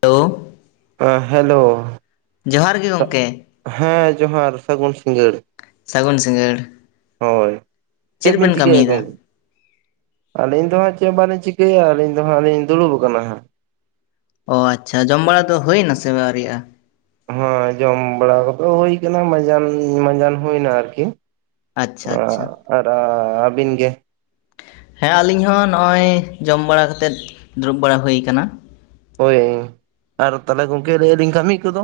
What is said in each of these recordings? Hello [unintelligible] ᱦᱮ hello ᱡᱚᱦᱟᱨ ᱜᱮ ᱜᱚᱝᱠᱮ ᱦᱮᱸ ᱡᱚᱦᱟᱨ ᱥᱟᱹᱜᱩᱱ ᱥᱤᱸᱜᱟᱹᱲ ᱾ ᱥᱟᱹᱜᱩᱱ ᱥᱤᱸᱜᱟᱹᱲ ᱾ ᱦᱳᱭ ᱪᱮᱫᱵᱤᱱ ᱪᱤᱠᱟᱹᱭᱟ ᱠᱟᱹᱢᱤᱭᱮᱫᱟ? ᱜᱚᱝ [unintelligible] ᱟᱹᱞᱤᱧ ᱫᱚ ᱦᱟᱸᱜ ᱪᱮᱜ ᱵᱟᱞᱤᱧ ᱪᱤᱠᱟᱹᱭᱟ ᱟᱹᱞᱤᱧ ᱫᱚ ᱦᱟᱸᱜ ᱞᱤᱧ ᱫᱩᱲᱩᱵ ᱟᱠᱟᱱᱟ ᱦᱟᱸᱜ ᱾ ᱚ ᱟᱪᱪᱷᱟ ᱡᱚᱢ ᱵᱟᱲᱟ ᱫᱚ ᱦᱩᱭᱮᱱᱟ ᱥᱮ ᱟᱣᱨᱤᱭᱟᱜᱼᱟ? ᱦᱮᱸ ᱡᱚᱢ ᱵᱟᱲᱟ ᱠᱚᱫᱚ ᱦᱩᱭ ᱠᱟᱱᱟ ᱢᱟᱡᱟᱱ ᱢᱟᱡᱟᱱ ᱦᱩᱭᱱᱟ ᱟᱨᱠᱤ ᱾ ᱟᱪᱪᱷᱟ ᱟᱪᱪᱷᱟ [unintelligible] ᱟᱨ ᱟᱵᱤᱱ ᱜᱮ? ᱦᱮᱸ ᱟᱞᱤᱧ ᱦᱚᱸ ᱱᱚᱜᱼᱚᱭ ᱡᱚᱢ ᱵᱟᱲᱟ ᱠᱟᱛᱮᱫ ᱫᱩᱲᱩᱵ ᱵᱟᱲᱟ ᱦᱩᱭ ᱠᱟᱱᱟ ᱾ ᱦᱳᱭ ᱟᱨ ᱛᱟᱞᱮ ᱜᱚᱝᱠᱮ ᱞᱟᱹᱭ ᱟᱞᱤᱧ ᱠᱟᱹᱢᱤ ᱠᱚᱫᱚ?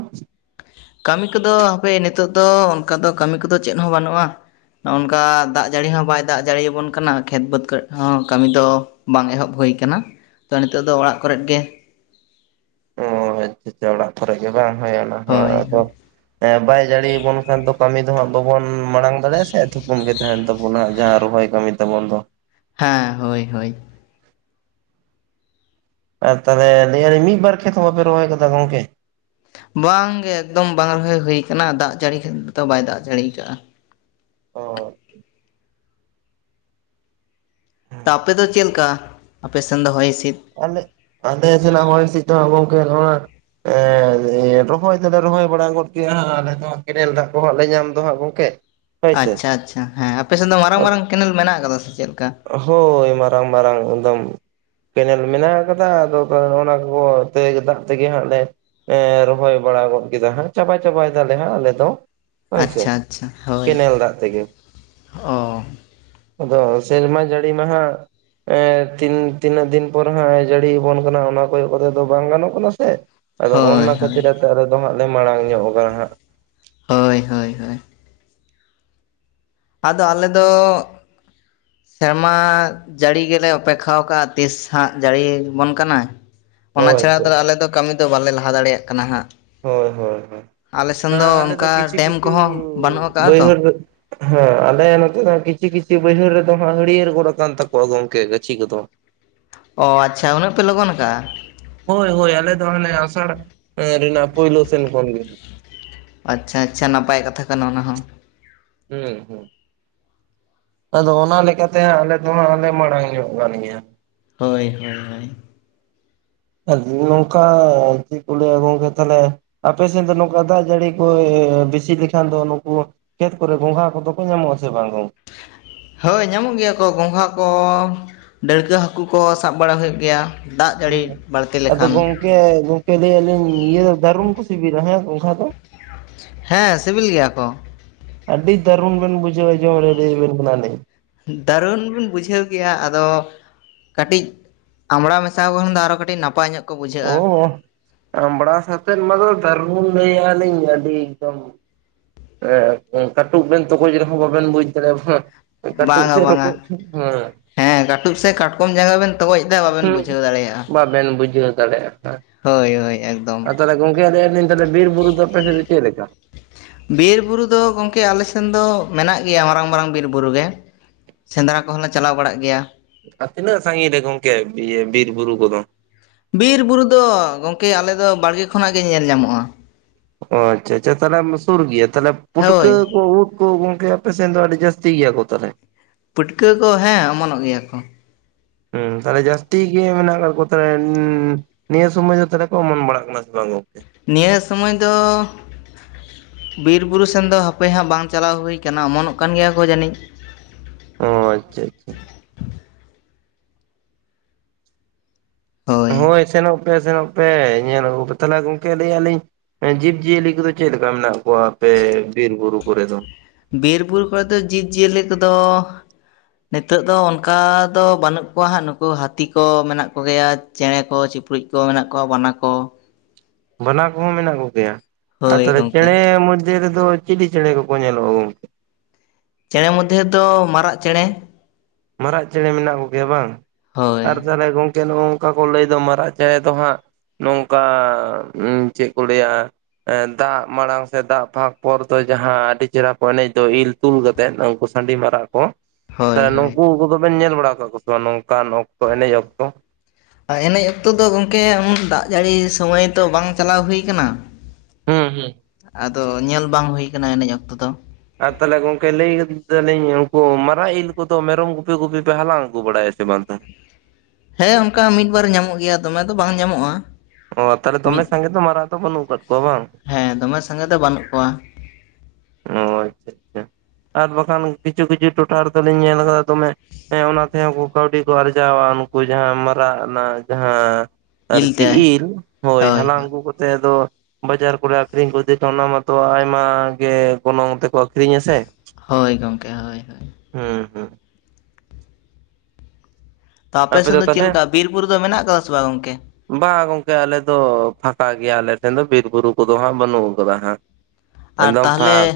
ᱠᱟᱹᱢᱤ ᱠᱚᱫᱚ ᱦᱟᱯᱮ ᱱᱤᱛᱚᱜ ᱫᱚ ᱚᱱᱠᱟ ᱫᱚ ᱠᱟᱹᱢᱤ ᱠᱚᱫᱚ ᱪᱮᱫ ᱦᱚᱸ ᱵᱟᱹᱱᱩᱜᱼᱟ ᱾ ᱱᱚᱜᱚᱝᱠᱟ ᱫᱟᱜ ᱡᱟᱹᱲᱤ ᱦᱚᱸ ᱵᱟᱭ ᱫᱟᱜ ᱡᱟᱹᱲᱤ ᱟᱵᱩᱱ ᱠᱟᱱᱟ ᱠᱷᱮᱛ ᱵᱟᱹᱫᱽ ᱠᱚᱨᱮᱜ ᱦᱚᱸ ᱠᱟᱹᱢᱤ ᱫᱚ ᱼᱼ ᱵᱟᱝ ᱮᱦᱚᱵ ᱦᱩᱭ ᱠᱟᱱᱟ ᱛᱚ ᱱᱤᱛᱚᱜ ᱫᱚ ᱚᱲᱟᱜ ᱠᱚᱨᱮᱫ ᱜᱮ ᱾ ᱚᱛᱮ ᱚᱲᱟᱜ ᱠᱚᱨᱮᱜ ᱜᱮ ᱵᱟᱝ ᱦᱳᱭ ᱟᱱᱟᱜ ᱦᱚᱸ ᱦᱳᱭ ᱟᱫᱚ ᱦᱳᱭ ᱼᱼ ᱮ ᱵᱟᱭ ᱡᱟᱹᱲᱤᱭ ᱟᱵᱚᱱ ᱠᱷᱟᱱ ᱫᱚ ᱠᱟᱹᱢᱤ ᱫᱚ ᱦᱟᱸᱜ ᱵᱟᱵᱚᱱ ᱢᱟᱲᱟᱝ ᱫᱟᱲᱮᱭᱟᱜᱼᱟ ᱥᱮ ᱛᱷᱩᱠᱩᱢ ᱜᱮ ᱛᱟᱦᱮᱱ ᱛᱟᱵᱚᱱᱟ ᱡᱟᱦᱟᱸ ᱨᱚᱦᱚᱭ ᱠᱟᱹᱢᱤ ᱼᱼ ᱛᱟᱵᱚᱱ ᱫᱚ ᱾ ᱦᱮᱸ ᱦᱳᱭ ᱦᱳᱭ ᱾ ᱟᱨ ᱛᱟᱞᱦᱮ ᱞᱟᱹᱭ ᱟᱹᱞᱤᱧ ᱢᱤᱫ ᱵᱟᱨ ᱠᱷᱮᱛ ᱦᱚᱸ ᱵᱟᱯᱮ ᱨᱚᱦᱚᱭ ᱠᱟᱫᱟ ᱜᱚᱝᱠᱮ? ᱵᱟᱝᱜᱮ ᱮᱠᱫᱚᱢ ᱵᱟᱝ ᱨᱚᱦᱚᱭ ᱦᱩᱭ ᱠᱟᱱᱟ ᱫᱟᱜ ᱡᱟᱹᱲᱤ [unintelligible] ᱵᱟᱭ ᱫᱟᱜ ᱡᱟᱹᱲᱤ ᱠᱟᱜᱼᱟ ᱾ ᱚ ᱛᱚ ᱟᱯᱮ ᱫᱚ ᱪᱮᱫ ᱞᱮᱠᱟ ᱟᱯᱮ ᱥᱮᱱ ᱫᱚ ᱦᱚᱭ ᱦᱤᱥᱤᱫ? ᱟᱞᱮ ᱟᱞᱮ ᱥᱮᱱᱚᱜ ᱦᱚᱭ ᱦᱤᱥᱤᱫ ᱫᱚᱦᱟᱸᱜ ᱜᱚᱝᱠᱮ ᱱᱚᱣᱟ ᱼᱼ ᱮ ᱨᱚᱦᱚᱭ ᱫᱚᱞᱮ ᱨᱚᱦᱚᱭ ᱵᱟᱲᱟ ᱜᱚᱫ ᱠᱮᱜ-ᱟ ᱟᱞᱮ ᱫᱚ ᱦᱟᱸᱜ ᱠᱮᱱᱮᱞ ᱫᱟᱜ ᱠᱚᱦᱟᱸᱜ ᱞᱮ ᱧᱟᱢ ᱫᱚ ᱦᱟᱸᱜ ᱼᱼ ᱠᱮ ᱼᱼ ᱟᱪᱪᱷᱟ ᱟᱪᱪᱷᱟ ᱦᱮᱸ ᱟᱯᱮᱥᱮᱱ ᱫᱚ ᱢᱟᱨᱟᱝ ᱢᱟᱨᱟᱝ ᱠᱮᱱᱮᱞ ᱢᱮᱱᱟᱜ ᱠᱟᱫᱟ ᱥᱮ ᱪᱮᱫ ᱞᱮᱠᱟ? ᱦᱳᱭ ᱢᱟᱨᱟᱝ ᱢᱟᱨᱟᱝ ᱮᱫᱚᱢ ᱾ ᱠᱮᱱᱮᱞ ᱢᱮᱱᱟᱜ ᱟᱠᱟᱫᱟ ᱟᱫᱚ [unintelligible] ᱚᱱᱟ ᱠᱚ ᱫᱟᱜ ᱛᱮᱜᱮ ᱦᱟᱸᱜ ᱞᱮ ᱼᱼ ᱨᱚᱦᱚᱭ ᱵᱟᱲᱟ ᱜᱚᱫ ᱠᱮᱫᱟ ᱦᱟᱸᱜ ᱪᱟᱵᱟ ᱪᱟᱵᱟᱭ ᱫᱟᱞᱮ ᱦᱟᱸᱜ ᱟᱞᱮ ᱫᱚ ᱾ ᱦᱳᱭ ᱟᱪᱪᱷᱟ ᱥᱮ ᱟᱪᱪᱷᱟ ᱦᱳᱭ ᱠᱮᱱᱮᱞ ᱫᱟᱜ ᱛᱮᱜᱮ ᱚ ᱟᱫᱚ ᱥᱮᱨᱢᱟ ᱡᱟᱹᱲᱤ ᱢᱟᱦᱟᱸᱜ ᱮᱸ ᱛᱤᱱ ᱛᱤᱱᱟᱹᱜ ᱫᱤᱱ ᱯᱚᱨ ᱦᱟᱸᱜ ᱮ ᱡᱟᱹᱲᱤᱭ ᱟᱵᱚᱱ ᱠᱟᱱᱟ ᱚᱱᱟ ᱠᱚᱭᱚᱜ ᱠᱟᱛᱮᱜ ᱫᱚ ᱵᱟᱝ ᱜᱟᱱᱚᱜ ᱠᱟᱱᱟ ᱥᱮ ᱾ ᱟᱫᱚ ᱦᱳᱭ ᱚᱱᱟ ᱦᱳᱭ ᱠᱷᱟᱹᱛᱤᱨ ᱟᱫᱚ ᱟᱞᱮ ᱫᱚ ᱦᱟᱸᱜ ᱞᱮ ᱢᱟᱲᱟᱝ ᱧᱚᱜ ᱠᱟᱱᱟ ᱦᱟᱸᱜ ᱾ ᱦᱳᱭ ᱦᱳᱭ ᱦᱳᱭ ᱾ ᱟᱫᱚ ᱟᱞᱮ ᱫᱚ ᱥᱮᱨᱢᱟ ᱡᱟᱹᱲᱤ ᱜᱮᱞᱮ ᱚᱯᱮᱠᱷᱟᱣ ᱠᱟᱜ-ᱟ ᱛᱤᱥᱦᱟᱸᱜ ᱡᱟᱹᱲᱤ ᱟᱵᱚᱱ ᱠᱟᱱᱟ ᱾ ᱚᱱᱟ ᱦᱳᱭ ᱪᱷᱟᱲᱟ ᱫᱚ ᱪᱮᱫ ᱟᱞᱮ ᱫᱚ ᱠᱟᱹᱢᱤ ᱫᱚ ᱵᱟᱞᱮ ᱞᱟᱦᱟ ᱫᱟᱲᱮᱭᱟᱜ ᱠᱟᱱᱟ ᱦᱟᱸᱜ ᱾ ᱦᱳᱭ ᱦᱳᱭ ᱦᱳ ᱦᱮᱸᱻ ᱟᱞᱮ ᱫᱚ ᱚᱱᱠᱟ ᱠᱤᱪᱷᱩ ᱰᱮᱢ ᱠᱤᱪᱷᱩ ᱠᱚᱦᱚᱸ ᱵᱟᱹᱱᱩᱜ ᱟᱠᱟᱜᱼᱟ ᱛᱚ ᱵᱟᱹᱭᱦᱟᱹᱲ ᱨᱮ ᱦᱮᱸ ᱟᱞᱮ ᱱᱚᱛᱮᱱᱟᱜ ᱠᱤᱪᱷᱤ - ᱠᱤᱪᱷᱤ ᱵᱟᱹᱭᱦᱟᱹᱲ ᱨᱮᱫᱚ ᱦᱟᱸᱜ ᱦᱟᱹᱲᱭᱟᱹᱨ ᱜᱚᱫ ᱟᱠᱟᱱ ᱛᱟᱠᱚᱣᱟ ᱜᱚᱝᱠᱮ ᱜᱟᱹᱪᱷᱤ ᱠᱚᱫᱚ ᱚ ᱟᱪᱪᱷᱟ ᱩᱱᱟᱹᱜ ᱯᱮ ᱞᱚᱜᱚᱱ ᱠᱟᱜᱼᱟ᱾ ᱦᱳᱭ - ᱦᱳᱭ ᱟᱞᱮ ᱫᱚ ᱦᱟᱱᱮ ᱟᱥᱟᱲ, ᱮᱸ ᱨᱮᱱᱟᱜ ᱯᱳᱭᱞᱳ ᱥᱮᱱ ᱠᱷᱚᱱ ᱜᱮ ᱟᱪᱪᱷᱟ - ᱟᱪᱪᱷᱟ ᱱᱟᱯᱟᱭ ᱠᱟᱛᱷᱟ ᱠᱟᱱᱟ ᱚᱱᱟ ᱦᱚᱸ ᱦᱩᱸ ᱦᱩᱸ ᱟᱫᱚ ᱚᱱᱟ ᱞᱮᱠᱟᱛᱮ ᱦᱟᱸᱜ ᱟᱞᱮ ᱫᱚ ᱦᱟᱸᱜ ᱞᱮ ᱢᱟᱲᱟᱝ ᱧᱚᱜ ᱠᱟᱱ ᱜᱮᱭᱟ᱾ ᱦᱳᱭ ᱦᱳᱭ ᱦᱚᱭ ᱟᱰᱤ ᱱᱚᱝᱠᱟ ᱪᱮᱫ ᱠᱳ ᱞᱮᱭᱟ ᱜᱚᱝᱠᱮ ᱛᱟᱦᱞᱮ ᱟᱯᱮ ᱥᱮᱸᱫ ᱱᱚᱠᱟ ᱫᱟᱜᱽ ᱡᱟᱹᱲᱤ ᱠᱚᱭᱻ ᱵᱤᱥᱤ ᱞᱮᱠᱷᱟᱱ ᱫᱚ ᱱᱩᱠᱩ ᱠᱷᱮᱛ ᱠᱚᱨᱮ ᱜᱚᱝᱜᱷᱟ ᱠᱚᱫᱚ ᱠᱚ ᱧᱟᱢᱚᱜ ᱟᱥᱮ ᱵᱟᱝ ᱜᱚᱝ ᱦᱳᱭ ᱧᱟᱢᱚᱜ ᱜᱮᱭᱟ ᱠᱚ ᱜᱚᱸᱜᱷᱟ ᱠᱚ ᱾ ᱰᱟᱹᱲᱠᱟᱹ ᱦᱟᱹᱠᱩ ᱠᱚ ᱥᱟᱵᱽ ᱵᱟᱲᱟ ᱦᱩᱭᱩᱜ ᱜᱮᱭᱟ ᱫᱟᱜ ᱦᱩᱸ ᱡᱟᱹᱲᱤ ᱵᱟᱹᱲᱛᱤ ᱟᱫᱚ ᱞᱮᱠᱷᱟᱱ ᱾ ᱜᱚᱝᱠᱮ ᱜᱚᱝᱠᱮ ᱞᱟᱹᱭ ᱟᱞᱤᱧ ᱤᱭᱟᱹ ᱫᱚ ᱫᱟᱨᱩᱱ ᱠᱩ ᱥᱤᱵᱤᱞᱟ ᱦᱮᱸ ᱜᱚᱸᱝᱜᱷᱟ ᱫᱚ? ᱦᱮᱸ ᱥᱤᱵᱤᱞ ᱜᱤᱭᱟ ᱠᱚ ᱟᱹᱰᱤ ᱫᱟᱹᱨᱩᱱ ᱵᱮᱱ ᱵᱩᱡᱷᱟᱹᱣᱟ ᱡᱚᱢ ᱨᱮ ᱞᱟᱹᱭ ᱟᱹᱵᱤᱱ ᱠᱟᱱᱟ ᱞᱤᱧ ᱫᱟᱨᱩᱱ ᱵᱤᱱ ᱵᱩᱡᱷᱟᱹᱣ ᱜᱮᱭᱟ ᱟᱫᱚ ᱠᱟᱹᱴᱤᱡᱽ ᱟᱢᱲᱟ ᱢᱮᱥᱟᱣ ᱠᱚᱱ ᱫᱚ ᱟᱨᱦᱚ ᱠᱟᱹᱴᱤᱡᱽ ᱱᱟᱯᱟᱭ ᱧᱚᱜ ᱠᱚ ᱵᱩᱡᱷᱟᱹᱜᱼᱟ᱾ ᱟᱢᱵᱲᱟ ᱥᱟᱛᱮᱫ ᱢᱟ ᱫᱚ ᱫᱟᱹᱨᱩᱱ ᱞᱟᱹᱭᱟᱞᱤᱧ ᱟᱹᱰᱤ ᱮᱠᱫᱚᱢ ᱮᱸ ᱠᱟᱴᱩᱵ ᱵᱮᱱ ᱛᱚᱜᱚᱡᱽ ᱨᱮᱦᱚᱸ ᱵᱟᱵᱮᱱ ᱵᱩᱡᱽ ᱫᱟᱲᱮᱣᱜ ᱦᱮᱸ ᱮ ᱠᱟᱹᱴᱩᱵ ᱵᱟᱝᱟ ᱥᱮ ᱵᱟᱝᱟ ᱨᱚᱠᱚᱡᱽ ᱦᱮᱸ ᱠᱟᱹᱴᱩᱵ ᱥᱮ ᱠᱟᱴᱠᱚᱢ ᱡᱟᱸᱜᱟ ᱵᱮᱱ ᱛᱚᱜᱚᱡ ᱮᱫᱟ ᱵᱟᱵᱮᱱ ᱵᱩᱡᱷᱟᱹᱣ ᱫᱟᱲᱮᱭᱟᱜᱼᱟ ᱦᱩᱸᱵᱟᱵᱮᱱ ᱵᱩᱡᱷᱟᱹᱣ ᱫᱟᱲᱮᱭᱟᱜᱼᱟ ᱦᱟ ᱦᱳᱭ ᱦᱳᱭ ᱮᱠᱫᱚᱢ ᱟ ᱛᱟᱦᱞᱮ ᱜᱚᱝᱠᱮ ᱟᱞᱤᱧ ᱛᱟᱦᱞᱮ ᱵᱤᱨ - ᱵᱩᱨᱩ ᱫᱚᱯᱮ ᱥᱮᱱ ᱫᱚ ᱪᱮᱫ ᱞᱮᱠᱟ? ᱵᱤᱨ ᱵᱩᱨᱩ ᱫᱚ ᱜᱚᱝᱠᱮ ᱟᱞᱮᱥᱮᱱ ᱫᱚ ᱢᱮᱱᱟᱜ ᱜᱮᱭᱟ ᱢᱟᱨᱟᱝ - ᱢᱟᱨᱟᱝ ᱵᱤᱨ ᱵᱩᱨᱩ ᱜᱮ ᱥᱮᱸᱫᱽᱨᱟ ᱠᱚᱦᱚᱸᱞᱮ ᱪᱟᱞᱟᱣ ᱵᱟᱲᱟᱜ ᱜᱮᱭᱟ᱾ ᱟᱨ ᱛᱤᱱᱟᱹᱜ ᱥᱟᱺᱜᱤᱧ ᱨᱮ ᱜᱚᱝᱠᱮ ᱤᱭᱟᱹ ᱵᱤᱨ - ᱵᱩᱨᱩ ᱠᱚᱫᱚ ᱵᱤᱨ - ᱵᱩᱨᱩ ᱫᱚ ᱜᱚᱝᱠᱮ ᱟᱞᱮ ᱫᱚ ᱵᱟᱲᱜᱮ ᱠᱷᱚᱱᱟᱜ ᱜᱮ ᱧᱮᱞ ᱧᱟᱢᱚᱜᱼᱟ᱾ ᱚᱸ ᱟᱪᱪᱷᱟ - ᱟᱪᱪᱷᱟ ᱛᱟᱞᱦᱮ ᱚᱢ ᱫᱚ ᱥᱩᱨ ᱜᱤᱭᱟᱹ ᱛᱟᱞᱦᱮ ᱯᱩᱴᱠᱟᱹ ᱦᱳᱭ ᱠᱚ ᱩᱫ ᱳ ᱜᱚᱝᱠᱮ ᱟᱯᱮ ᱥᱮᱱ ᱫᱚ ᱟᱹᱰᱤ ᱡᱟᱥᱛᱤ ᱜᱤᱭᱟᱹ ᱠᱚ ᱛᱟᱞᱦᱮ ᱯᱟᱹᱴᱠᱟᱹ ᱠᱚ ᱦᱮᱸ ᱚᱢᱚᱱᱚᱜ ᱜᱮᱭᱟ ᱠᱚ ᱦᱩᱸ ᱛᱟᱞᱦᱮ ᱡᱟᱹᱥᱛᱤ ᱜᱮ ᱢᱮᱱᱟᱜ ᱠᱟᱫ ᱠᱚ [unintelligible] ᱱᱤᱭᱟᱹ ᱥᱚᱢᱚᱭ ᱫᱚ ᱛᱟᱞᱮ ᱠᱚ ᱚᱢᱚᱱ ᱵᱟᱲᱟᱜ ᱠᱟᱱᱟ ᱥᱮ ᱵᱟᱝ ᱜᱚᱝᱠᱮ? ᱱᱤᱭᱟᱹ ᱥᱩᱢᱚᱭ ᱫᱚ ᱵᱤᱨᱼᱵᱩᱨᱩ ᱥᱮᱱ ᱫᱚ ᱦᱟᱯᱮ ᱦᱟᱸᱜ ᱵᱟᱝ ᱪᱟᱞᱟᱣ ᱦᱩᱭ ᱠᱟᱱᱟ ᱚᱢᱚᱱᱚᱜ ᱠᱟᱱ ᱜᱮᱭᱟ ᱠᱚ ᱡᱟᱹᱱᱤᱡᱽ ᱚᱸ ᱟᱪᱪᱷᱟ - ᱟᱪᱪᱷᱟ ᱦᱳᱭ ᱥᱮᱱᱚᱜ ᱯᱮ ᱥᱮᱱᱚᱜ ᱯᱮ ᱧᱮᱞ ᱟᱹᱜᱩ ᱛᱟᱞᱦᱮ ᱜᱚᱝᱠᱮ ᱞᱟᱹᱭᱟᱞᱤᱧ ᱮᱸ ᱡᱤᱵᱽ - ᱡᱤᱭᱟᱹᱞᱤ ᱠᱚᱫᱚ ᱪᱮᱫ ᱞᱮᱠᱟ ᱢᱮᱱᱟᱜ ᱠᱚᱣᱟ ᱟᱯᱮ ᱵᱤᱨ - ᱵᱩᱨᱩ ᱠᱚᱨᱮ ᱫᱚ? ᱵᱤᱨ - ᱵᱩᱨᱩ ᱠᱚᱨᱮ ᱫᱚ ᱡᱤᱵᱽ - ᱡᱤᱭᱟᱹᱞᱤ ᱠᱚᱫᱚ ᱱᱤᱛᱚᱜ ᱫᱚ ᱚᱱᱠᱟ ᱫᱚ ᱵᱩᱹᱱᱩᱜ ᱠᱚᱣᱟ ᱦᱟᱸᱜ ᱱᱩᱠᱩ ᱦᱟᱹᱛᱤ ᱠᱚ ᱢᱮᱱᱟᱜ ᱠᱚᱜᱮᱭᱟ ᱪᱮᱬᱮ ᱠᱚ - ᱪᱤᱯᱨᱩᱡ ᱠᱚ ᱢᱮᱱᱟᱜ ᱠᱚᱣᱟ ᱵᱟᱱᱟ ᱠᱚ ᱵᱟᱱᱟ ᱠᱚᱦᱚᱸ ᱢᱮᱱᱟᱜ ᱠᱚᱜᱮᱭᱟ, ᱟᱨ ᱦᱳᱭ ᱛᱟᱞᱦᱮ ᱜᱚᱢᱠᱮ ᱪᱮᱬᱮ ᱢᱩᱫᱽ ᱨᱮ ᱫᱚ ᱪᱤᱞᱤ ᱪᱮᱲᱮᱸ ᱠᱚᱠᱚ ᱧᱮᱞᱚᱜ - ᱟ ᱜᱚᱝᱠᱮ? ᱪᱮᱬᱮ ᱢᱚᱫᱽᱫᱷᱮ ᱫᱚᱻ ᱢᱟᱨᱟᱜ ᱪᱮᱬᱮ ᱢᱟᱨᱟᱜ ᱪᱮᱬᱮ ᱢᱮᱱᱟᱜ ᱠᱚᱜᱮᱭᱟ ᱵᱟᱝ, ᱦᱳᱭ ᱟᱨ ᱛᱟᱦᱞᱮ ᱜᱚᱝ ᱠᱮ ᱱᱚᱜ-ᱚ ᱱᱚᱝᱠᱟ ᱠᱚ ᱞᱟᱹᱭ ᱫᱚ ᱢᱟᱨᱟᱜ ᱪᱮᱬᱮ ᱫᱚ ᱦᱟᱸᱜ ᱱᱚᱝᱠᱟ ᱪᱮᱫ ᱠᱚ ᱞᱟᱹᱭᱟᱻ ᱫᱟᱜ ᱢᱟᱲᱟᱝ ᱥᱮ ᱫᱟᱜ ᱯᱷᱟᱠ ᱯᱚᱨ ᱫᱚ ᱡᱟᱦᱟᱸᱻ ᱟᱹᱰᱤ ᱪᱮᱦᱨᱟ ᱠᱚ ᱮᱱᱮᱡ ᱫᱚ ᱤᱞ ᱛᱩᱞ ᱠᱟᱛᱮᱮᱫ ᱩᱱᱠᱩ ᱥᱟᱺᱰᱤ ᱢᱟᱨᱟᱜ ᱠᱚᱻ ᱦᱳᱭ ᱦᱳᱭ ᱱᱩᱠᱩ ᱠᱚᱫᱚ ᱵᱮᱱ ᱧᱮᱞ ᱵᱟᱲᱟ ᱠᱟᱜ ᱠᱚ ᱥᱮ ᱵᱟᱝ ᱱᱚᱝᱠᱟᱱ ᱚᱠᱛᱚ ᱮᱱᱮᱡ ᱚᱠᱛᱚ ᱮᱱᱮᱡ ᱚᱠᱛᱚ ᱫᱚ ᱜᱚᱝᱠᱮ ᱫᱟᱜ ᱡᱟᱹᱲᱤ ᱥᱚᱢᱚᱭ ᱛᱚ ᱵᱟᱝ ᱪᱟᱞᱟᱣ ᱦᱩᱭ ᱠᱟᱱᱟ ᱦᱩᱸ ᱦᱩᱸ ᱟᱫᱚ ᱧᱮᱞ ᱵᱟᱝ ᱦᱩᱭ ᱠᱟᱱᱟ ᱮᱱᱮᱡ ᱚᱠᱛᱚ ᱫᱚ ᱟᱨ ᱛᱟᱦᱚᱞᱮ ᱜᱚᱝᱠᱮ ᱞᱟᱹᱭ ᱮᱫᱟ ᱞᱤᱧ ᱩᱱᱠᱩ ᱢᱟᱨᱟᱜ ᱤᱞ ᱠᱚᱫᱚ ᱢᱮᱨᱚᱢ ᱜᱩᱯᱤ ᱜᱩᱯᱤ ᱯᱮ ᱦᱟᱞᱟᱝ ᱟᱹᱜᱩ ᱵᱟᱲᱟᱭᱟ ᱥᱮ ᱵᱟᱝ ᱛᱟᱦᱚᱞᱮ ᱦᱮᱸ ᱚᱱᱠᱟ ᱢᱤᱫ ᱵᱟᱨ ᱧᱟᱢᱚᱜ ᱜᱮᱭᱟ ᱫᱚᱢᱮ ᱫᱚ ᱵᱟᱝ ᱧᱟᱢᱚᱜ-ᱟ᱾ ᱚ ᱛᱟᱦᱚᱞᱮ ᱫᱚᱢᱮ ᱥᱟᱸᱜᱮ ᱫᱚ ᱢᱟᱨᱟᱝ ᱫᱚ ᱵᱟᱹᱱᱩᱜ ᱠᱟᱜ ᱠᱚᱣᱟ ᱵᱟᱝ ᱦᱮᱸ ᱫᱚᱢᱮ ᱥᱟᱸᱜᱮ ᱫᱚ ᱵᱟᱹᱱᱩᱜ ᱠᱚᱣᱟ ᱚ ᱟᱪᱪᱷᱟ [inaudible] ᱟᱪᱪᱷᱟ ᱟᱨ ᱵᱟᱠᱷᱟᱱ ᱠᱤᱪᱷᱩ ᱠᱤᱪᱷᱩ ᱴᱚᱴᱷᱟ ᱨᱮᱫᱚ ᱞᱤᱧ ᱧᱮᱞ ᱠᱟᱫᱟ ᱫᱚᱢᱮ ᱦᱮᱸ ᱚᱱᱟ ᱛᱮᱦᱚᱸ ᱩᱱᱠᱩ ᱠᱟᱹᱣᱰᱤ ᱠᱚ ᱟᱨᱡᱟᱣᱟ ᱩᱱᱠᱩ ᱡᱟᱦᱟᱸ ᱢᱟᱨᱟᱜ ᱱᱟᱜ ᱡᱟᱦᱟᱸ ᱤᱞ ᱟᱨᱠᱤ ᱛᱮ ᱤᱞ ᱦᱳᱭ ᱦᱟᱞᱟᱝ ᱟᱹᱜᱩ ᱠᱟᱛᱮ ᱟᱫᱚ ᱵᱟᱡᱟᱨ ᱠᱚᱨᱮ ᱟᱠᱷᱨᱤᱧ ᱠᱚ ᱤᱫᱤ ᱛᱮ ᱚᱱᱟ ᱢᱟᱛᱚ ᱟᱭᱢᱟ ᱜᱮ ᱜᱚᱱᱚᱝ ᱛᱮᱠᱚ ᱟᱠᱷᱨᱤᱧᱟ ᱥᱮ ᱦᱳᱭ ᱜᱚᱝᱠᱮ ᱦᱳᱭ ᱦᱳᱭ ᱦᱩᱸ ᱦᱩᱸ ᱛᱚ ᱟᱯᱮ ᱥᱮᱱ ᱫᱚ ᱪᱮᱞᱠᱟ ᱵᱤᱨ - ᱵᱩᱨᱩ ᱫᱚ ᱢᱮᱱᱟᱜ ᱠᱟᱫᱟ ᱥᱮ ᱵᱟᱝ ᱜᱚᱝᱠᱮ ᱵᱟᱝᱟ ᱜᱚᱝᱠᱮ ᱟᱞᱮ ᱫᱚ ᱯᱷᱟᱠᱟ ᱜᱮᱭᱟᱞᱮ ᱴᱷᱮᱱ ᱫᱚ ᱵᱤᱨ - ᱵᱩᱨᱩ ᱠᱚᱫᱚ ᱦᱟᱸᱜ ᱵᱟᱹᱱᱩᱜ ᱟᱠᱟᱫᱟ ᱦᱟᱸᱜ ᱟᱨ ᱮᱠᱫᱚᱢ ᱛᱟᱦᱞᱮ ᱯᱷᱟᱸᱠ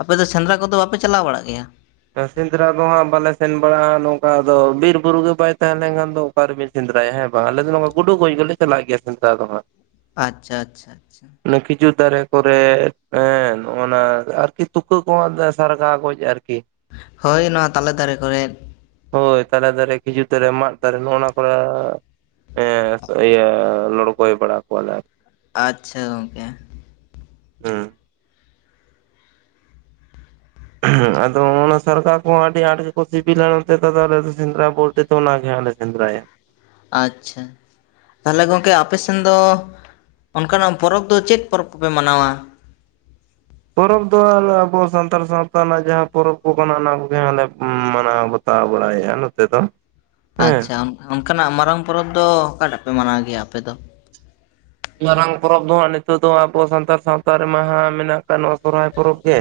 ᱟᱯᱮ ᱫᱚ ᱥᱮᱸᱫᱽᱨᱟ ᱠᱚᱫᱚ ᱵᱟᱯᱮ ᱪᱟᱞᱟᱣ ᱵᱟᱲᱟᱜ ᱜᱮᱭᱟ ᱥᱮᱸᱫᱽᱨᱟ ᱫᱚ ᱦᱟᱸᱜ ᱵᱟᱞᱮ ᱥᱮᱱ ᱵᱟᱲᱟᱜ-ᱟ ᱱᱚᱝᱠᱟ ᱟᱫᱚ ᱵᱤᱨ ᱵᱩᱨᱩ ᱜᱮ ᱵᱟᱭ ᱛᱟᱦᱮᱸ ᱞᱮᱱᱠᱷᱟᱱ ᱫᱚ ᱚᱠᱟ ᱨᱮ ᱵᱤᱱ ᱥᱮᱸᱫᱽᱨᱟᱭᱟ ᱦᱮᱸ ᱵᱟᱝ ᱟᱞᱮ ᱫᱚ ᱱᱚᱣᱟ ᱜᱩᱰᱩ ᱜᱚᱡ ᱜᱮᱞᱮ ᱪᱟᱞᱟᱜ ᱜᱮᱭᱟ ᱥᱮᱸᱫᱽᱨᱟ ᱫᱚ ᱦᱟᱸᱜ ᱟᱪᱪᱷᱟ ᱟᱪᱪᱷᱟ ᱟᱪᱪᱷᱟ ᱠᱷᱤᱡᱩᱨ ᱫᱟᱨᱮ ᱠᱚᱨᱮ ᱮᱸ ᱱᱚᱜ ᱱᱟ ᱟᱨᱠᱤ ᱛᱩᱠᱟᱹ ᱠᱚᱦᱚᱸ ᱥᱟᱨᱜᱟ ᱜᱚᱡ ᱟᱨᱠᱤ ᱦᱳᱭ ᱱᱚᱣᱟ ᱛᱟᱞᱮ ᱫᱟᱨᱮ ᱠᱚᱨᱮᱫ ᱦᱳᱭ ᱛᱟᱞᱮ ᱫᱟᱨᱮ, ᱠᱷᱤᱡᱩᱨ ᱫᱟᱨᱮ, ᱢᱟᱫ ᱫᱟᱨᱮ ᱱᱚᱜ ᱚᱱᱟ ᱠᱚᱨᱮ ᱦᱮᱸ ᱤᱭᱟᱹ ᱞᱚᱲᱠᱚᱭ ᱵᱟᱲᱟ ᱠᱚᱣᱟᱞᱮ ᱟᱨᱠᱤ ᱟᱪᱪᱷᱟ ᱜᱚᱝᱠᱮ ᱦᱩᱸ ᱟᱫᱚ ᱚᱱᱟ ᱥᱟᱨᱜᱟ ᱠᱚᱦᱚᱸ ᱟᱹᱰᱤ ᱟᱸᱴ ᱜᱮᱠᱚ ᱥᱤᱵᱤᱞᱟ ᱱᱚᱱᱛᱮ ᱫᱚ ᱛᱟᱦᱚᱞᱮ ᱫᱚ ᱥᱮᱸᱫᱽᱨᱟ [unintelligible] ᱥᱮᱫ ᱚᱱᱟ ᱜᱮ ᱦᱟᱸᱜ ᱞᱮ ᱥᱮᱸᱫᱽᱨᱟᱭᱟ ᱟᱪᱪᱷᱟ ᱛᱟᱦᱚᱞᱮ ᱜᱚᱝᱠᱮ ᱟᱯᱮ ᱥᱮᱱ ᱫᱚ ᱚᱱᱠᱟᱱᱟᱜ ᱯᱚᱨᱚᱵᱽ ᱫᱚ ᱪᱮᱫ ᱯᱚᱨᱚᱵᱽ ᱠᱚᱯᱮ ᱢᱟᱱᱟᱣᱟ? ᱯᱚᱨᱚᱵᱽ ᱫᱚ ᱟᱞᱮ ᱟᱵᱚ ᱥᱟᱱᱛᱟᱲ ᱥᱟᱶᱛᱟ ᱨᱮᱱᱟᱜ ᱡᱟᱦᱟᱸ ᱯᱚᱨᱚᱵᱽ ᱠᱚ ᱠᱟᱱᱟ ᱚᱱᱟ ᱠᱚᱜᱮ ᱦᱟᱸᱜ ᱞᱮ ᱢᱟᱱᱟᱣ ᱵᱟᱛ ᱛᱟᱣ ᱵᱟᱲᱟᱭᱮᱜ-ᱟ ᱱᱚᱛᱮ ᱫᱚ ᱦᱮᱸ ᱟᱪᱪᱷᱟ ᱚᱱᱠᱟᱱᱟᱜ ᱢᱟᱨᱟᱝ ᱯᱚᱨᱚᱵᱽ ᱫᱚ ᱚᱠᱟ ᱴᱟᱜ ᱯᱮ ᱢᱟᱱᱟᱣ ᱜᱮᱭᱟ ᱟᱯᱮ ᱫᱚ? ᱢᱟᱨᱟᱝ ᱯᱚᱨᱚᱵᱽ ᱫᱚ ᱦᱟᱸᱜ ᱱᱤᱛᱚᱜ ᱫᱚ ᱟᱵᱚ ᱥᱟᱱᱛᱟᱲ ᱥᱟᱶᱛᱟ ᱨᱮᱢᱟ ᱦᱟᱸᱜ ᱢᱮᱱᱟᱜ ᱠᱟᱱ ᱱᱚᱣᱟ ᱥᱚᱨᱦᱟᱭ ᱯᱚᱨᱚᱵᱽ ᱜᱮ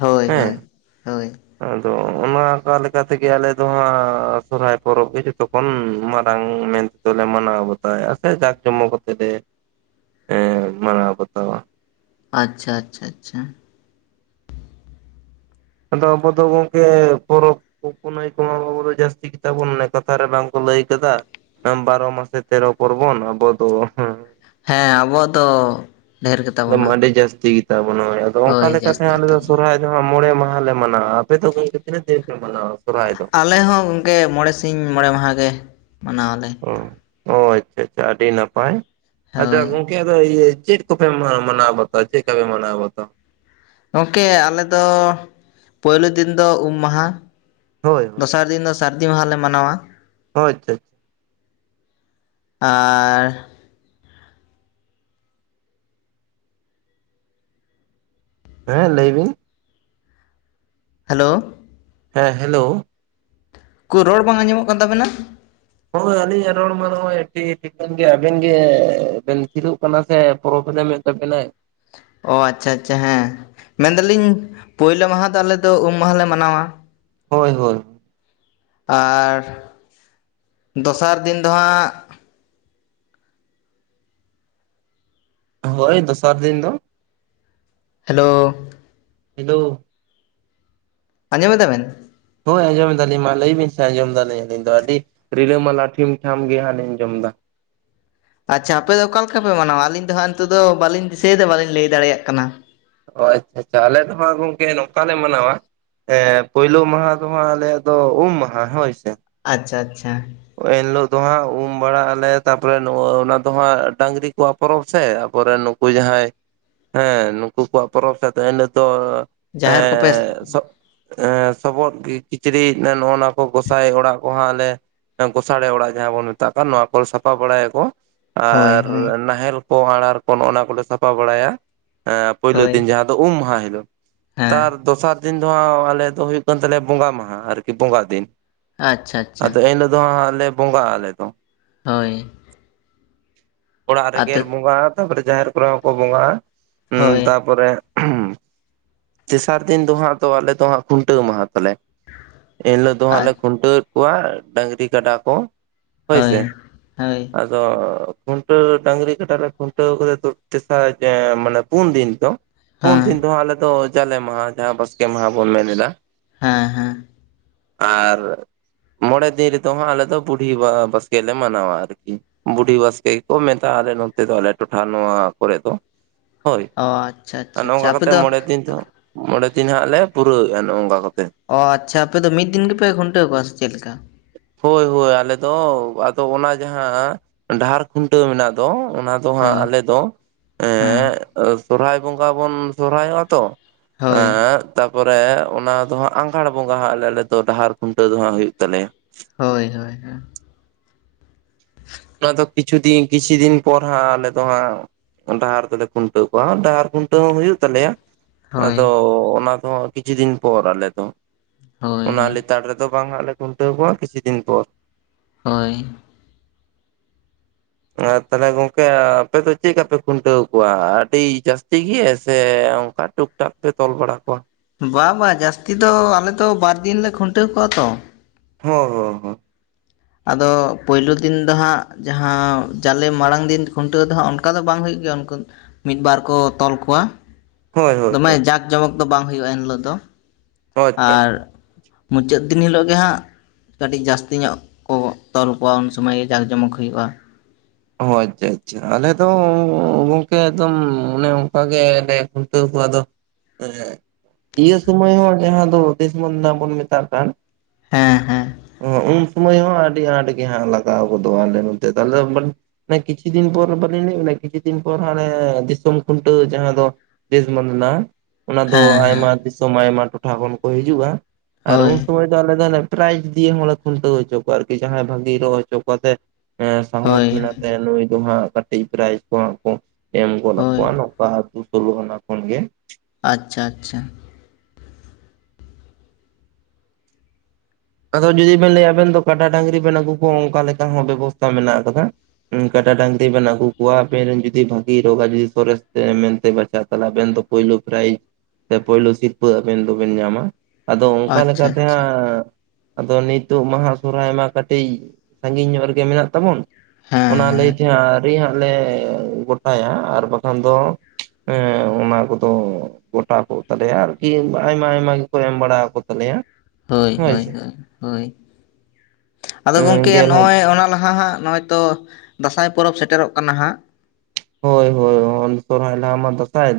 ᱦᱳᱭ ᱦᱮᱸ ᱦᱳᱭ ᱦᱳᱭ ᱟᱫᱚ ᱚᱱᱟ ᱟᱠᱟ ᱞᱮᱠᱟ ᱛᱮᱜᱮ ᱟᱞᱮ ᱫᱚ ᱦᱟᱸᱜ ᱥᱚᱨᱦᱟᱭ ᱯᱚᱨᱚᱵᱽ ᱜᱮ ᱡᱚᱛᱚ ᱠᱷᱚᱱ ᱢᱟᱨᱟᱝ ᱢᱮᱱ ᱛᱚᱞᱮ ᱢᱟᱱᱟᱣ ᱵᱟᱛᱟᱣᱮᱜ-ᱟ ᱥᱮ ᱡᱷᱟᱠ ᱡᱚᱢᱚᱠ ᱠᱚᱛᱮ ᱯᱮ ᱮᱸ ᱢᱟᱱᱟᱣ ᱵᱟᱛᱟᱣᱟ ᱟᱪᱪᱷᱟ ᱟᱪᱪᱷᱟ ᱟᱪᱪᱷᱟ ᱟᱫᱚ ᱟᱵᱚ ᱫᱚ ᱜᱚᱝᱠᱮ ᱯᱚᱨᱚᱵᱽ ᱠᱚ ᱯᱩᱱᱟᱹᱭ ᱠᱚᱢᱟ ᱵᱚᱸᱜᱟ ᱵᱩᱨᱩ ᱫᱚ ᱡᱟᱹᱥᱛᱤ ᱜᱮᱛᱟ ᱵᱚᱱ ᱚᱱᱮ ᱠᱟᱛᱷᱟ ᱨᱮ ᱵᱟᱝ ᱠᱚ ᱞᱟᱹᱭ ᱟᱠᱟᱫᱟ ᱵᱟᱨᱚ ᱢᱟᱥᱮ ᱛᱮᱨᱚ ᱯᱚᱨᱵᱚᱱ ᱟᱵᱚ ᱫᱚ ᱦᱮᱸ ᱟᱵᱚ ᱫᱚ ᱰᱷᱮᱨ ᱜᱮᱛᱟ ᱮᱠᱫᱚᱢ ᱵᱚᱱᱟ ᱟᱹᱰᱤ ᱡᱟᱹᱥᱛᱤ ᱜᱮᱛᱟ ᱵᱚᱱ ᱦᱳᱭ ᱟᱫᱚ ᱚᱱᱠᱟ ᱞᱮᱠᱟ ᱛᱮ ᱡᱟᱹᱥᱛᱤ ᱟᱞᱮ ᱜᱮᱛᱟ ᱵᱚᱱᱟ ᱥᱚᱨᱦᱟᱭ ᱟᱞᱮ ᱫᱚ ᱦᱟᱸᱜ ᱢᱚᱬᱮ ᱢᱟᱦᱟ ᱞᱮ ᱢᱟᱱᱟᱣᱟ ᱟᱯᱮ ᱫᱚ ᱜᱚᱝᱠᱮ ᱛᱤᱱᱟᱹᱜ ᱫᱤᱱ ᱯᱮ ᱢᱟᱱᱟᱣᱟ ᱥᱚᱨᱦᱟᱭ ᱫᱚ? ᱟᱞᱮ ᱦᱚᱸ ᱜᱚᱝᱠᱮ ᱢᱚᱬᱮ ᱥᱤᱧ ᱢᱚᱬᱮ ᱢᱟᱦᱟᱸ ᱜᱮ ᱢᱟᱱᱟᱣᱟᱞᱮ ᱚ ᱚ ᱟᱪᱪᱷᱟ ᱟᱪᱪᱷᱟ ᱟᱹᱰᱤ ᱱᱟᱯᱟᱭ ᱟᱪᱪᱷᱟ ᱦᱳᱭ ᱜᱚᱝᱠᱮ ᱜᱚᱝᱠᱮ ᱤᱭᱟᱹ ᱪᱮᱫ ᱠᱚᱯᱮ ᱢᱟᱱᱟ ᱢᱟᱱᱟᱣ ᱵᱟᱛᱟᱣᱟ ᱪᱮᱫ ᱠᱚᱯᱮ ᱢᱟᱱᱟᱣ ᱵᱟᱛᱟᱣᱟ? ᱜᱚᱝᱠᱮ ᱟᱞᱮ ᱫᱚ ᱯᱳᱭᱞᱳ ᱫᱤᱱ ᱫᱚ ᱩᱢ ᱢᱟᱦᱟ ᱦᱳᱭ ᱦᱳᱭ ᱫᱚᱥᱟᱨ ᱫᱤᱱ ᱫᱚ ᱥᱟᱹᱨᱫᱤ ᱢᱟᱦᱟᱸ ᱞᱮ ᱢᱟᱱᱟᱣᱟ ᱳ ᱟᱪᱪᱷᱟ ᱟᱨᱻ ᱦᱮᱸ ᱞᱟᱹᱭ ᱵᱤᱱ ᱦᱮᱞᱳ ᱦᱮᱸ ᱦᱮᱞᱳ ᱩᱠᱩᱨ ᱨᱚᱲ ᱵᱟᱝ ᱟᱸᱡᱚᱢᱚᱜ ᱠᱟᱱ ᱛᱟᱵᱮᱱᱟ ᱦᱚᱸ ᱟᱹᱞᱤᱧᱟᱜ ᱨᱚᱲ ᱢᱟ ᱱᱚᱜᱼᱚᱭ ᱟᱹᱰᱤ ᱴᱷᱤᱠᱟᱹᱱ ᱜᱮ ᱟᱵᱮᱱ ᱜᱮ ᱵᱤᱱ ᱛᱷᱤᱨᱚᱜ ᱠᱟᱱᱟ ᱥᱮ ᱯᱚᱨᱚᱵᱮᱞᱮᱢᱼᱼ ᱛᱟᱹᱵᱤᱱᱟᱭ ᱚ ᱟᱪᱪᱷᱟ ᱟᱪᱪᱷᱟ ᱦᱮᱸ ᱢᱮᱱ ᱫᱟᱹᱞᱤᱧ ᱯᱳᱭᱞᱳ ᱢᱟᱦᱟᱸ ᱫᱚ ᱟᱞᱮ ᱫᱚ ᱩᱢ ᱢᱟᱦᱟᱸ ᱞᱮ ᱢᱟᱱᱟᱣᱟ ᱦᱳᱭ ᱦᱳᱭ ᱟᱨ ᱫᱚᱥᱟᱨ ᱫᱤᱱ ᱫᱚ ᱦᱟᱸᱜ ᱦᱳᱭ ᱫᱚᱥᱟᱨ ᱫᱤᱱ ᱫᱚ ᱦᱮᱞᱳ ᱦᱮᱞᱳ ᱟᱸᱡᱚᱢ ᱮᱫᱟ ᱵᱮᱱ ᱦᱳᱭ ᱟᱸᱡᱚᱢ ᱮᱫᱟ ᱞᱤᱧ ᱢᱟ ᱞᱟᱹᱭ ᱵᱤᱱ ᱥᱮ ᱟᱸᱡᱚᱢ ᱮᱫᱟ ᱞᱤᱧ ᱟᱹᱞᱤᱧ ᱫᱚ ᱟᱹᱰᱤ ᱨᱤᱞᱟᱹ ᱢᱟᱞᱟ ᱴᱷᱤᱢ ᱴᱷᱟᱢ ᱜᱮ ᱦᱟᱸᱜ ᱞᱤᱧ ᱟᱸᱡᱚᱢ ᱮᱫᱟ ᱟᱪᱪᱷᱟ ᱟᱯᱮ ᱫᱚ ᱚᱠᱟ ᱞᱮᱠᱟ ᱯᱮ ᱢᱟᱱᱟᱣᱟ ᱟᱹᱞᱤᱧ ᱫᱚ ᱦᱟᱸᱜ ᱱᱤᱛᱚᱜ ᱫᱚ ᱵᱟᱹᱞᱤᱧ ᱫᱤᱥᱟᱹᱭᱮᱫᱟ ᱵᱟᱹᱞᱤᱧ ᱞᱟᱹᱭ ᱫᱟᱲᱮᱭᱟᱜ ᱠᱟᱱᱟ ᱚ ᱟᱪᱪᱷᱟ ᱟᱪᱪᱷᱟ ᱟᱞᱮ ᱫᱚ ᱦᱟᱸᱜ ᱜᱚᱝᱠᱮ ᱱᱚᱝᱠᱟ ᱞᱮ ᱢᱟᱱᱟᱣᱟ ᱦᱮᱸ ᱯᱳᱭᱞᱳ ᱢᱟᱦᱟᱸ ᱫᱚ ᱦᱟᱸᱜ ᱟᱞᱮᱭᱟᱜ ᱫᱚ ᱩᱢ ᱢᱟᱦᱟ ᱦᱚᱭ ᱥᱮ ᱟᱪᱪᱷᱟ ᱟᱪᱪᱷᱟ ᱦᱚᱭ ᱮᱱ ᱦᱤᱞᱳᱜ ᱫᱚ ᱦᱟᱸᱜ ᱩᱢ ᱵᱟᱲᱟᱜ ᱟᱞᱮ ᱛᱟᱯᱚᱨᱮ ᱱᱚᱜ ᱚᱱᱟ ᱫᱚ ᱦᱟᱸᱜ ᱰᱟᱝᱨᱤ ᱠᱚᱣᱟᱜ ᱯᱚᱨᱚᱵᱽ ᱥᱮ ᱟᱵᱚ ᱨᱮᱱ ᱩᱱᱠᱩ ᱡᱟᱦᱟᱸᱭ ᱦᱮᱸ ᱱᱩᱠᱩ ᱠᱚᱣᱟᱜ ᱯᱚᱨᱚᱵᱽ [unintelligible] ᱛᱟᱦᱮᱱᱟ ᱛᱚ ᱡᱟᱦᱮᱨ ᱠᱚᱯᱮ [unintelligible] ᱥᱚᱵᱚᱫ ᱠᱤᱪᱨᱤᱡ ᱱᱚᱜᱼᱱᱟ ᱠᱚ ᱜᱚᱸᱥᱟᱭ ᱚᱲᱟᱜ ᱠᱚ ᱦᱟᱸᱜ ᱞᱮ ᱜᱚᱥᱟᱲᱮ ᱚᱲᱟᱜ ᱡᱟᱦᱟᱸ ᱵᱚᱱ ᱢᱮᱛᱟᱜ ᱱᱚᱣᱟ ᱠᱚ ᱥᱟᱯᱷᱟ ᱵᱟᱲᱟᱭᱟᱠᱚ ᱦᱳᱭ ᱟᱨ ᱦᱳᱭ ᱱᱟᱦᱮᱞ ᱟᱨᱟᱬ ᱠᱚ ᱱᱚᱜ-ᱱᱟ ᱠᱚᱞᱮ ᱥᱟᱯᱷᱟ ᱵᱟᱲᱟᱭᱟ ᱯᱩᱭᱞᱳ ᱦᱳᱭ ᱫᱤᱱ ᱡᱟᱦᱟᱸ ᱫᱚ ᱩᱢ ᱢᱟᱦᱟ ᱦᱤᱞᱳᱜ ᱛᱟᱨ ᱦᱮᱸ ᱫᱚᱥᱟᱨ ᱫᱤᱱ ᱫᱚ ᱦᱟᱸᱜ ᱟᱞᱮ ᱫᱚ ᱦᱩᱭᱩᱜ ᱠᱟᱱ ᱛᱟᱞᱮᱭᱟ ᱵᱚᱸᱜᱟ ᱢᱟᱦᱟ ᱟᱨᱠᱤ ᱵᱚᱸᱜᱟ ᱫᱤᱱ ᱟᱪᱪᱷᱟ ᱟᱪᱪᱷᱟ ᱮᱱ ᱦᱤᱞᱳᱜ ᱫᱚᱞᱮ ᱦᱟᱸᱜ ᱵᱚᱸᱜᱟᱜ ᱟᱞᱮ ᱫᱚ ᱦᱳᱭ ᱚᱲᱟᱜ ᱨᱮ ᱜᱮᱨ ᱟᱫᱚ ᱵᱚᱸᱜᱟᱜ ᱛᱟᱯᱚᱨᱮ ᱡᱟᱦᱮᱨ ᱠᱚᱨᱮ ᱦᱚᱸᱠᱚ ᱵᱚᱸᱜᱟᱜ-ᱟ ᱦᱮᱸ ᱦᱳᱭ ᱛᱟᱯᱚᱨᱮ ᱛᱮᱥᱟᱨ ᱫᱤᱱ ᱫᱚ ᱦᱟᱸᱜ ᱟᱞᱮ ᱫᱚ ᱦᱟᱸᱜ ᱠᱷᱩᱱᱴᱟᱹᱣ ᱢᱟᱦᱟ ᱛᱟᱞᱮ ᱮᱱ ᱦᱤᱞᱳᱜ ᱫᱚ ᱦᱟᱸᱜ ᱟᱡ ᱞᱮ ᱠᱷᱩᱱᱴᱟᱹᱣᱮᱫ ᱠᱚᱣᱟ ᱰᱟᱹᱝᱨᱤ ᱠᱟᱰᱟ ᱠᱚ ᱦᱚᱭ ᱦᱳᱭ ᱥᱮ ᱦᱳᱭ ᱟᱨᱼᱼ ᱟᱫᱚ ᱠᱷᱩᱱᱴᱟᱹᱣ ᱰᱟᱹᱝᱨᱤ ᱠᱟᱴᱟ ᱨᱮ ᱠᱷᱩᱱᱴᱟᱹᱣ ᱠᱚᱨᱮ ᱛᱮᱥᱟᱨ ᱢᱟᱱᱮ ᱯᱩᱱ ᱫᱤᱱ ᱫᱚ ᱯᱩᱱ ᱦᱮᱸ ᱫᱤᱱ ᱫᱚᱦᱟᱸᱜ ᱟᱞᱮ ᱫᱚ ᱡᱟᱞᱮ ᱢᱟᱦᱟᱸ ᱡᱟᱦᱟᱸ ᱵᱟᱥᱠᱮ ᱢᱟᱦᱟᱸ ᱵᱚᱱ ᱢᱮᱱ ᱮᱫᱟ ᱦᱮᱸ ᱦᱮᱸ ᱟᱨ ᱢᱚᱬᱮᱼᱼ ᱫᱤᱱ ᱨᱮᱫᱚ ᱵᱩᱰᱦᱤ [unintelligible] ᱵᱟᱥᱠᱮ ᱞᱮ ᱢᱟᱱᱟᱣᱟ ᱟᱨᱠᱤ ᱵᱩᱰᱷᱤ ᱵᱟᱥᱠᱮ ᱜᱮᱠᱚ ᱢᱮᱛᱟᱜ-ᱟ ᱟᱞᱮ ᱱᱚᱛᱮ ᱫᱚ ᱟᱞᱮ ᱴᱚᱴᱷᱟ ᱱᱚᱣᱟ ᱠᱚᱨᱮ ᱫᱚ ᱦᱳᱭ ᱚ ᱟᱪᱪᱷᱟ ᱟᱨ ᱟᱪᱪᱷᱟ ᱟᱪᱪᱷᱟ ᱱᱚᱝᱠᱟ ᱟᱯᱮ ᱠᱟᱛᱮᱫ ᱫᱚ ᱢᱚᱬᱮ ᱫᱤᱱ ᱫᱚ ᱢᱚᱬᱮ ᱫᱤᱱ ᱦᱟᱸᱜ ᱞᱮ ᱯᱩᱨᱟᱹᱣᱮᱜᱼᱟ ᱱᱚᱜ ᱱᱚᱝᱠᱟ ᱠᱟᱛᱮ ᱚ ᱟᱪᱪᱷᱟ ᱟᱯᱚ ᱢᱤᱫ ᱫᱤᱱ ᱜᱮᱯᱮ ᱠᱷᱩᱱᱴᱟᱹᱣ ᱠᱚᱣᱟ ᱥᱮ ᱪᱮᱫ ᱞᱮᱠᱟ ᱦᱳᱭ ᱦᱳᱭ ᱟᱞᱮ ᱫᱚ ᱟᱫᱚ ᱚᱱᱟ ᱡᱟᱦᱟᱸ ᱰᱟᱦᱟᱨ ᱠᱷᱩᱱᱴᱟᱹᱣ ᱢᱮᱱᱟᱜ ᱫᱚ ᱚᱱᱟ ᱫᱚ ᱟ ᱫᱚ ᱦᱟᱸᱜ ᱦᱳᱭ ᱟᱞᱮ ᱫᱚ ᱮ ᱦᱮᱸ ᱥᱚᱨᱚᱦᱦᱟᱭ ᱵᱚᱸᱜᱟ ᱵᱚᱱ ᱥᱚᱨᱦᱟᱭᱚᱜ-ᱟ ᱛᱚ ᱦᱳᱭ ᱟᱨ ᱛᱟᱯᱚᱨᱮ ᱚᱱᱟ ᱫᱚ ᱦᱟᱸᱜ ᱟᱸᱜᱷᱟᱲ ᱵᱚᱸᱜᱟ ᱦᱟᱸᱜ ᱟ ᱟᱞᱮ ᱫᱚ ᱰᱟᱦᱟᱨ ᱠᱷᱩᱱᱴᱟᱹᱣ ᱫᱚ ᱦᱟᱸᱜ ᱦᱩᱭᱩᱜ ᱛᱟᱞᱮᱭᱟ ᱦᱳᱭ ᱦᱳᱭ [inaudible] ᱚᱱᱟ ᱫᱚ ᱠᱤᱪᱷᱩ ᱫᱤᱱ ᱠᱤᱪᱷᱩ ᱫᱤᱱ ᱯᱚᱨ ᱦᱟᱸᱜ ᱟᱞᱮ ᱫᱚ ᱦᱟᱸᱜ ᱰᱟᱦᱟᱨ ᱛᱟᱞᱮ ᱠᱷᱩᱱᱴᱟᱹᱣ ᱠᱚᱣᱟ ᱰᱟᱦᱟᱨ ᱠᱷᱩᱱᱴᱟᱹᱣ ᱦᱚ ᱦᱩᱭᱩᱜ ᱛᱟᱞᱮᱭᱟ ᱦᱳᱭ ᱟᱫᱚ ᱚᱱᱟ ᱫᱚᱦᱚᱜ ᱠᱤᱪᱷᱩ ᱫᱤᱱ ᱯᱚᱨ ᱟᱞᱮ ᱫᱚ ᱦᱳᱭ ᱚᱱᱟ ᱦᱳᱭ ᱞᱮᱛᱟᱲ ᱨᱮᱫᱚ ᱵᱟᱝ ᱦᱟᱸᱜ ᱞᱮ ᱠᱷᱩᱱᱴᱟᱹᱣ ᱠᱚᱣᱟ ᱠᱤᱪᱷᱩ ᱫᱤᱱ ᱯᱚᱨ ᱦᱳᱭ ᱟᱨ ᱛᱟᱦᱚᱞᱮ ᱜᱚᱝᱠᱮ ᱟᱯᱮ ᱫᱚ ᱪᱮᱫ ᱠᱟᱯᱮ ᱠᱷᱩᱱᱴᱟᱹᱣ ᱠᱚᱣᱟ ᱟᱹᱰᱤ ᱡᱟᱹᱥᱛᱤ ᱜᱮ ᱥᱮ ᱚᱱᱠᱟ ᱴᱩᱠ ᱮᱴᱟᱜ ᱯᱮ ᱛᱚᱞ ᱵᱟᱲᱟ ᱠᱚᱣᱟ ᱵᱟᱝ ᱵᱟᱝ ᱡᱟᱹᱥᱛᱤ ᱫᱚ ᱟᱞᱮᱫᱚ ᱵᱟᱨ ᱫᱤᱱ ᱞᱮ ᱠᱷᱩᱱᱴᱟᱹᱣ ᱠᱚᱜᱣᱟ ᱛᱚ ᱦᱚ ᱦᱚ ᱟᱫᱚ ᱯᱳᱭᱞᱳ ᱫᱤᱱ ᱫᱚ ᱦᱟᱸᱜ ᱡᱟᱦᱟᱸ ᱡᱟᱞᱮ ᱢᱟᱲᱟᱝ ᱫᱤᱱ ᱠᱷᱩᱱᱴᱟᱹᱣ ᱫᱚ ᱦᱟᱸᱜ ᱚᱱᱠᱟ ᱫᱚ ᱵᱟᱝ ᱦᱩᱭᱩᱜ ᱜᱮᱭᱟ ᱱᱠᱩ ᱢᱤᱫᱵᱟᱨ ᱠᱚ ᱛᱚᱞ ᱠᱚᱣᱟ ᱦᱳᱭ ᱦᱳᱭ ᱫᱚᱢᱮ ᱡᱟᱠ ᱡᱚᱢᱚᱠ ᱫᱚ ᱵᱟᱝ ᱦᱩᱭᱩᱜ-ᱟ ᱮᱱᱦᱤᱞᱳᱜ ᱫᱚ ᱦᱳᱭ ᱟᱪᱪᱷᱟ ᱟᱨ ᱟᱪᱪᱷᱟ ᱢᱩᱪᱟᱹᱫ ᱫᱤᱱ ᱦᱤᱞᱳᱜ ᱜᱮ ᱦᱟᱸᱜ ᱠᱟᱹᱴᱤᱡ ᱡᱟᱹᱥᱛᱤ ᱧᱚᱜ ᱠᱚ ᱛᱚᱞ ᱠᱚᱣᱟ ᱩᱱ ᱥᱩᱢᱟᱹᱭ ᱡᱟᱠ ᱡᱚᱢᱚᱠ ᱦᱩᱭᱩᱜ-ᱟ ᱚ ᱟᱪᱪᱷᱟ ᱟᱪᱪᱷᱟ ᱟᱞᱮ ᱫᱚ ᱜᱚᱝᱠᱮ ᱮᱠᱫᱚᱢ ᱚᱱᱮ ᱚᱱᱠᱟ ᱜᱮᱞᱮ ᱠᱷᱩᱱᱴᱟᱹᱣ ᱠᱚᱣᱟ ᱟᱫᱚ ᱮᱜ ᱤᱭᱟᱹ ᱥᱚᱢᱚᱭ ᱦᱚᱸ ᱡᱟᱦᱟᱸ ᱫᱚ [unintelligible] ᱵᱚᱱ ᱢᱮᱛᱟᱜ ᱠᱟᱱ ᱦᱮᱸ ᱦᱮᱸ ᱚ ᱩᱱ ᱥᱚᱢᱚᱭ ᱦᱚᱸ ᱟᱹᱰᱤ ᱟᱸᱴ ᱜᱮ ᱦᱟᱸᱜ ᱞᱟᱜᱟᱣ ᱜᱚᱫᱚᱜ-ᱟ ᱟᱞᱮ ᱱᱚᱛᱮ ᱛᱟᱦᱞᱮ ᱠᱤᱪᱷᱩ ᱫᱤᱱ ᱯᱚᱨ ᱵᱟᱹᱞᱤᱧ ᱞᱟᱹᱭ-ᱟᱜ ᱵᱤᱱᱟ ᱠᱤᱪᱷᱩ ᱫᱤᱱ ᱯᱚᱨ ᱦᱟᱱᱮ ᱫᱤᱥᱚᱢ ᱠᱷᱩᱱᱴᱟᱹᱣ ᱡᱟᱦᱟᱸ ᱫᱚ ᱫᱮᱥ ᱢᱮᱱᱟᱜ-ᱟ ᱚᱱᱟ ᱫᱚ ᱦᱮᱸ ᱦᱮᱸ ᱟᱭᱢᱟ ᱫᱤᱥᱚᱢ ᱟᱭᱢᱟ ᱴᱚᱴᱷᱟ ᱠᱷᱚᱱ ᱠᱚ ᱦᱤᱡᱩᱜ-ᱟ ᱟᱨ ᱦᱳᱭ ᱩᱱ ᱥᱩᱢᱚᱭ ᱫᱚ ᱟᱞᱮ ᱫᱚᱞᱮ ᱯᱨᱟᱭᱤᱡᱽ ᱫᱤᱭᱮ ᱦᱚᱸᱞᱮ ᱠᱷᱩᱱᱴᱟᱹᱣ ᱦᱚᱪᱚ ᱠᱚᱣᱟ ᱟᱨᱠᱤ ᱡᱟᱦᱟᱸᱭ ᱵᱷᱟᱜᱤ ᱨᱚᱦᱚᱜ ᱦᱚᱪᱚ ᱠᱚᱣᱟᱛᱮ ᱮ ᱥᱟᱦᱚᱥ ᱦᱳᱭ ᱢᱮᱱᱟᱜ ᱦᱳᱭ ᱛᱟᱭᱟ ᱱᱩᱭ ᱫᱚ ᱦᱟᱸᱜ ᱠᱟᱴᱤᱡ ᱯᱨᱟᱭᱤᱡ ᱠᱚ ᱦᱟᱸᱜ ᱠᱚ ᱮᱢ ᱜᱚᱫ ᱦᱳᱭ ᱟᱠᱚᱣᱟ ᱱᱚᱝᱠᱟ ᱟᱹᱛᱩ ᱥᱳᱞᱳ ᱟᱱᱟ ᱠᱷᱚᱱᱜᱮ ᱟᱪᱪᱷᱟ ᱟᱪᱪᱷᱟ ᱟᱫᱚ ᱡᱩᱫᱤ ᱵᱮᱱ ᱞᱟᱹᱭᱟ ᱟᱵᱮᱱ ᱫᱚ ᱠᱟᱰᱟ ᱰᱟᱹᱝᱨᱤ ᱵᱮᱱ ᱟᱹᱜᱩ ᱠᱚᱣᱟ ᱚᱱᱠᱟ ᱞᱮᱠᱟ ᱦᱚᱸ ᱵᱮᱵᱚᱥᱛᱛᱟ ᱢᱮᱱᱟᱜ ᱟᱠᱟᱫᱟ ᱠᱟᱰᱟ ᱰᱟᱝᱨᱤ ᱵᱮᱱ ᱟᱹᱜᱩ ᱠᱚᱣᱟ ᱟᱵᱮᱱ ᱨᱮᱱ ᱡᱩᱫᱤ ᱵᱷᱟᱹᱜᱤ ᱨᱳᱜᱟ ᱡᱤ ᱥᱚᱨᱮᱥ ᱢᱮᱱᱛᱮ ᱵᱟᱪᱟᱜ-ᱟ ᱟᱵᱮᱱ ᱫᱚ ᱯᱳᱭᱞᱳ ᱯᱨᱟᱭᱤᱡᱽ ᱥᱮ ᱯᱳᱭᱞᱳ ᱥᱤᱨᱯᱟᱹ ᱟᱵᱮᱱ ᱫᱚᱵᱮᱱ ᱧᱟᱢᱟ ᱟᱫᱚ ᱚᱱᱠᱟ ᱟᱪᱪᱷᱟ ᱞᱮᱠᱟᱛᱮ ᱟᱪᱪᱷᱟ ᱦᱟᱜ ᱟᱫᱚ ᱱᱤᱛᱚᱜ ᱢᱟᱦᱟ ᱥᱚᱦᱚᱨᱟᱭ ᱢᱟ ᱠᱟᱹᱴᱤᱡ ᱥᱟᱜᱤᱧ ᱧᱚᱜ ᱨᱮᱜᱮ ᱢᱮᱱᱟᱜ ᱛᱟᱵᱚᱱ ᱦᱮᱸ ᱚᱱᱟ ᱦᱮᱸ ᱞᱟᱹᱭᱛᱮ ᱜᱟᱸᱜ ᱟᱹᱣᱨᱤ ᱦᱟᱸᱜ ᱞᱮ ᱜᱚᱴᱟᱭᱟ ᱟᱨ ᱵᱟᱠᱷᱟᱱ ᱫᱚ ᱦᱮᱸ ᱚᱱᱟ ᱠᱚᱫᱚ ᱜᱚᱴᱟ ᱠᱚ ᱛᱟᱞᱮᱭᱟ ᱟᱨᱠᱤ ᱟᱭᱢᱟ ᱟᱭᱢᱟ ᱜᱮᱠᱚ ᱮᱢ ᱵᱟᱲᱟ ᱠᱚ ᱛᱟᱞᱮᱭᱟ ᱦᱳᱭ ᱦᱳᱭ ᱦᱳᱭ ᱟᱫᱚ ᱜᱚᱢᱠᱮ ᱜᱮᱞ ᱦᱟᱡᱟᱨ ᱱᱚᱜ-ᱚᱭ ᱚᱱᱟ ᱞᱟᱦᱟ ᱦᱟᱸᱜ ᱱᱚᱜ-ᱚᱭ ᱛᱚ ᱫᱟᱸᱥᱟᱭ ᱯᱚᱨᱚᱵᱽ ᱥᱮᱴᱮᱨᱚᱜ ᱠᱟᱱᱟ ᱦᱟᱸᱜ ᱦᱳᱭ ᱦᱳᱭ ᱥᱚᱨᱦᱟᱭ ᱞᱟᱦᱟ ᱢᱟ ᱫᱟᱥᱟᱭ